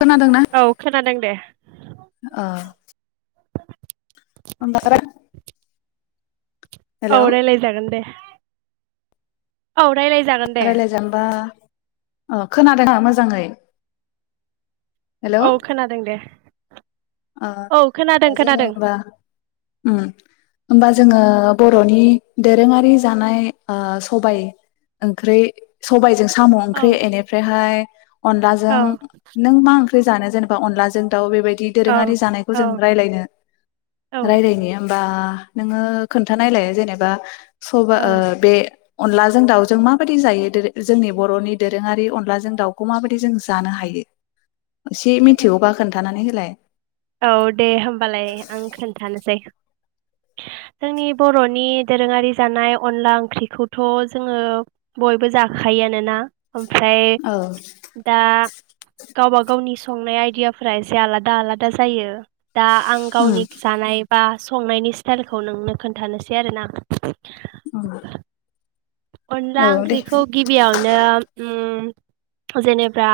[inaudible] औ खोनादों दे अ [unintelligible] औ हेलौ रायलाय जागोन दे औ रायलायजागोन दे रायलाय जानबा अ खोनादों ना मोजाङै? हेलौ औ खोनादों दे ओ औ खोनादों जोङो खोनादों होमबा उम होमबा जोङो बरनि दोरोङारि जानाय ओ सबाय ओंख्रै सबायजों साम औ ओंख्रि एनिफ्रायहाय अनलाजों औ नों मा ओंख्रि जानो जेनेबा अनलाजों दाउ बेबायदि औ दोरोङारि जानायखौ जों औ रायज्लायनो औ रायलायनि होमबा नोङो खोन्थानायलाय जेनेबा सबा औ ओ बे अनलाजों दाउजों माबायदि जायो दोरो जोंनि बरनि दोरोङारि अनलाजों दाउखौ माबायदि जों जानो हायो एसे मिथिगौबा खोनथानानै हो फ्ल [unintelligible] औ दे होमबालाय आं खोनथानोसै जोंनि बर'नि दोरोङारि जानाय अनला ओंख्रिखौथ' जोङो बयबो जाखायोआानोना? ओमफ्राय औ दा गावबा गावनि संनाय आइदियाफोरा एसे आलादा आलादा दा जायो दा आं उम गावनि जानाय बा संनायनि स्टाइलखौ नोंनो खोन्थानोसै आरोना औ अनला दे ओंख्रिखौ गिबियावनो जेनेबा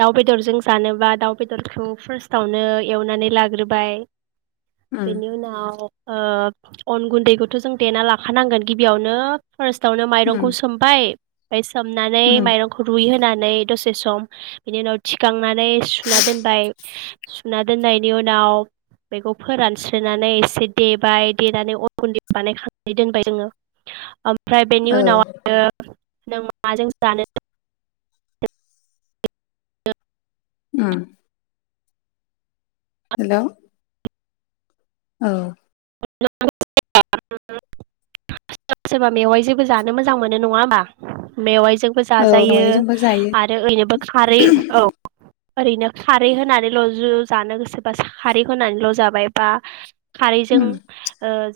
दाउ बेदरजों जानोबा दाउ बेदरखौ फार्स्टावनो एवनानै लाग्रोबाय उम बेनि उनाव अ अन गुन्दैखौथ' जों देना लाखानांगोन गिबियावनो फरेस्टावनो उम माइरंखौ सोमबाय [unintelligible] सोमनानै उम माइरंखौ रुइ होनोनानै दसे सम बेनि उनाव थिखांनानै सुना दोनबाय सुना दोनबाय उनाव फोरानस्रोनानै एसे देबाय देनानै अन गुन्दै बानाय खांनानै दोनबाय जोङो ओमफ्राय बेनि औ उनाव आरो नों माजों जानो? ओम हेल' औ ब [unintelligible] सोरबा मेवाइ जेबो जानो मोजां मोनो नङा होमबा? मेव जोंबो औ जाजायो मेवाइजोंबो जायो आरो ओरैनोबो खारै औ ओरैनो खारै होनानैल' ज जानो गोसोबा खारै होनानैल' जाबाय बा खारैजों उम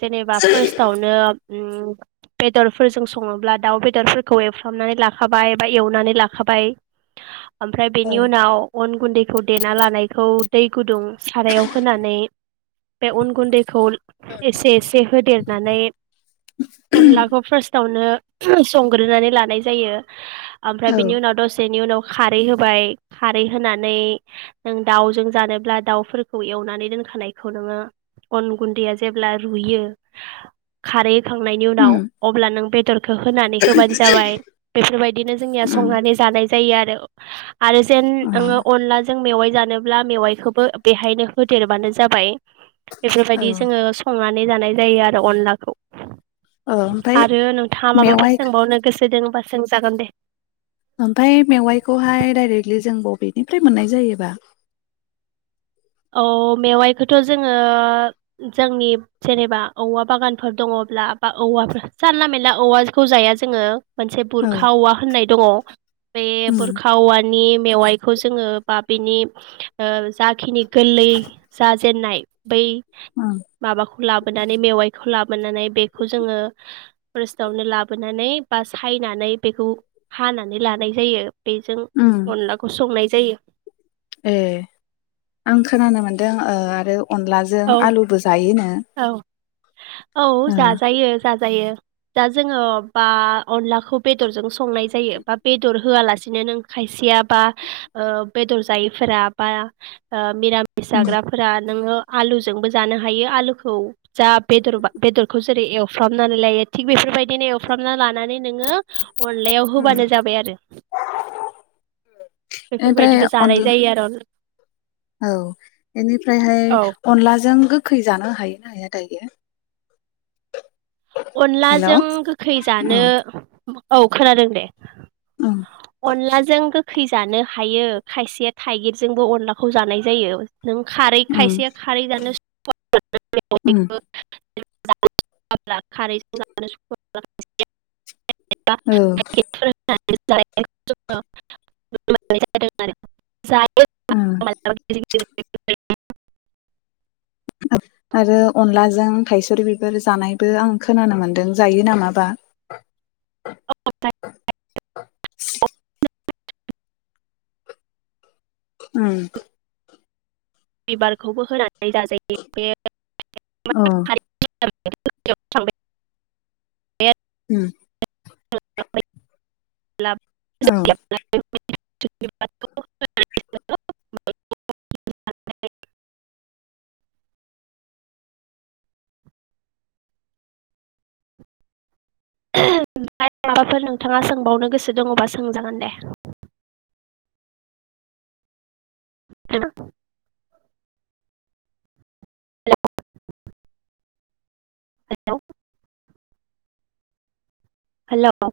जेनेबा फार्स्टआवनो बेदरफोरजों सङोब्ला दाउ बेदरफोरखौ एवफ्रामनानै लाखाबाय बा एवनानै लाखाबाय ओमफ्राय औ बेनि उनाव अन गुन्दैखौ देना लानायखौ दै गुदुं सारायाव होनानै बे उन गुन्दैखौ [unintelligible] एसे एसे होदेरनानै अनलाखौ फार्स्टआवनो संग्रोनानै लानाय जायो ओमफ्राय औ बिनि उनाव दसेनि उनाव खारै होबाय खारै होनानै नों दाउजों जानोब्ला दाउफोरखौ एवनानै दोनखानायखौ नोङो अन गुन्दैया जेब्ला रुयो खार खांनायनि उम उनाव अब्ला नों बे खो होनानै होबानो जाबाय बेफोरबायदिनो जोंनिया उम संनानै जानाय ज जायो आरो आरो जेन औ नोङो अनला ज जों मेवाइ जानोब्ला मेवाइखौबो बेहायनो होदेरबानो जाबाय। बेफोरबायदि औ जोङो संना नै जानाय जायो आरो अनलाखौ। ओमफ्राय आरो नोंथाङा माबाफोर मेवाइ सोंबावनो गोसो दोङोबा सों जागोन दे ओमफाय मेवाइखौहाय डाइरेक्टलि जों बबेनिफ्राय मोननाय जायोबा? औ मेवाइखौथ' जोङो जोंनि जेनेबा औवा बागानफोर दङब्ला बा औवाफोर जानला मोनला औवाखौ जाया जोङो। मोनसे औ बुरखा औवा होननाय दङ बे उम बुरखा औवानि मेवाइखौ जोङो बा बिनि ओ जाखिनि गोरलै जाजेननाय बै ओं माबाख लाबोनानै मेवाइखौ लाबोनानै बेखौ जोङो फार्स्टआवनो लाबोनानै बा सायनानै बेखौ हानानै लानाय जायो। बेजों अनलाखौ संनाय जायो। एह आं खोनानो मोनदों ओ आरो अनलाजों औ आलुबो जायोनो? औ औ ओ जाजायो जाजायो। दा जोङो बा अनलाखौ बेदरजों संनाय जायो बा बेदर होआलासिनो नों खायसेया बा ओ बेदर जायैफोरा बा ओ मिरामिस उम जाग्राफोरा नोङो आलुजोंबो जानो हायो आलुखौ जा बेदरबा बेदरखौ जेरै एवफ्रामनानै लायो थिग बेफोरबायदिनो एवफ्रामना लानानै नोङो अनलायाव होबानो जाबाय आरो एनिफ्राय बेफोरबायदिबो जानाय जायो आरो अन- अनला औ एनिफ्रायहाय औ अनलाजों गोखै जानो हायो ना हाया दायो? हेल' औ अनलाजों गोखै जानो उम औ खोनादों दे अलाजों गोख खै जानो हायो खायसेया थाइगिरजोंबो अनलाखौ जानाय जायो। नों खारै उम खायसे खारै जानो स उम [unintelligible] [unintelligible] [unintelligible] औ [unintelligible] [unintelligible] उम [unintelligible] आरो अनलाजों थायसुरि बिबार जानायबो आं खोनानो मोनदों जायो नामाबा औ [unintelligible] ओम बिबारखौबो होनानै जाजायो बे अ [unintelligible] थांबाय [unintelligible] [inaudible] औ [unintelligible] [unintelligible] [unintelligible] ओमफ्राय माबाफोर नोंथाङा सोंबावनो गोसो दङबा सोंजागोन दे [unintelligible] हेलौ हेल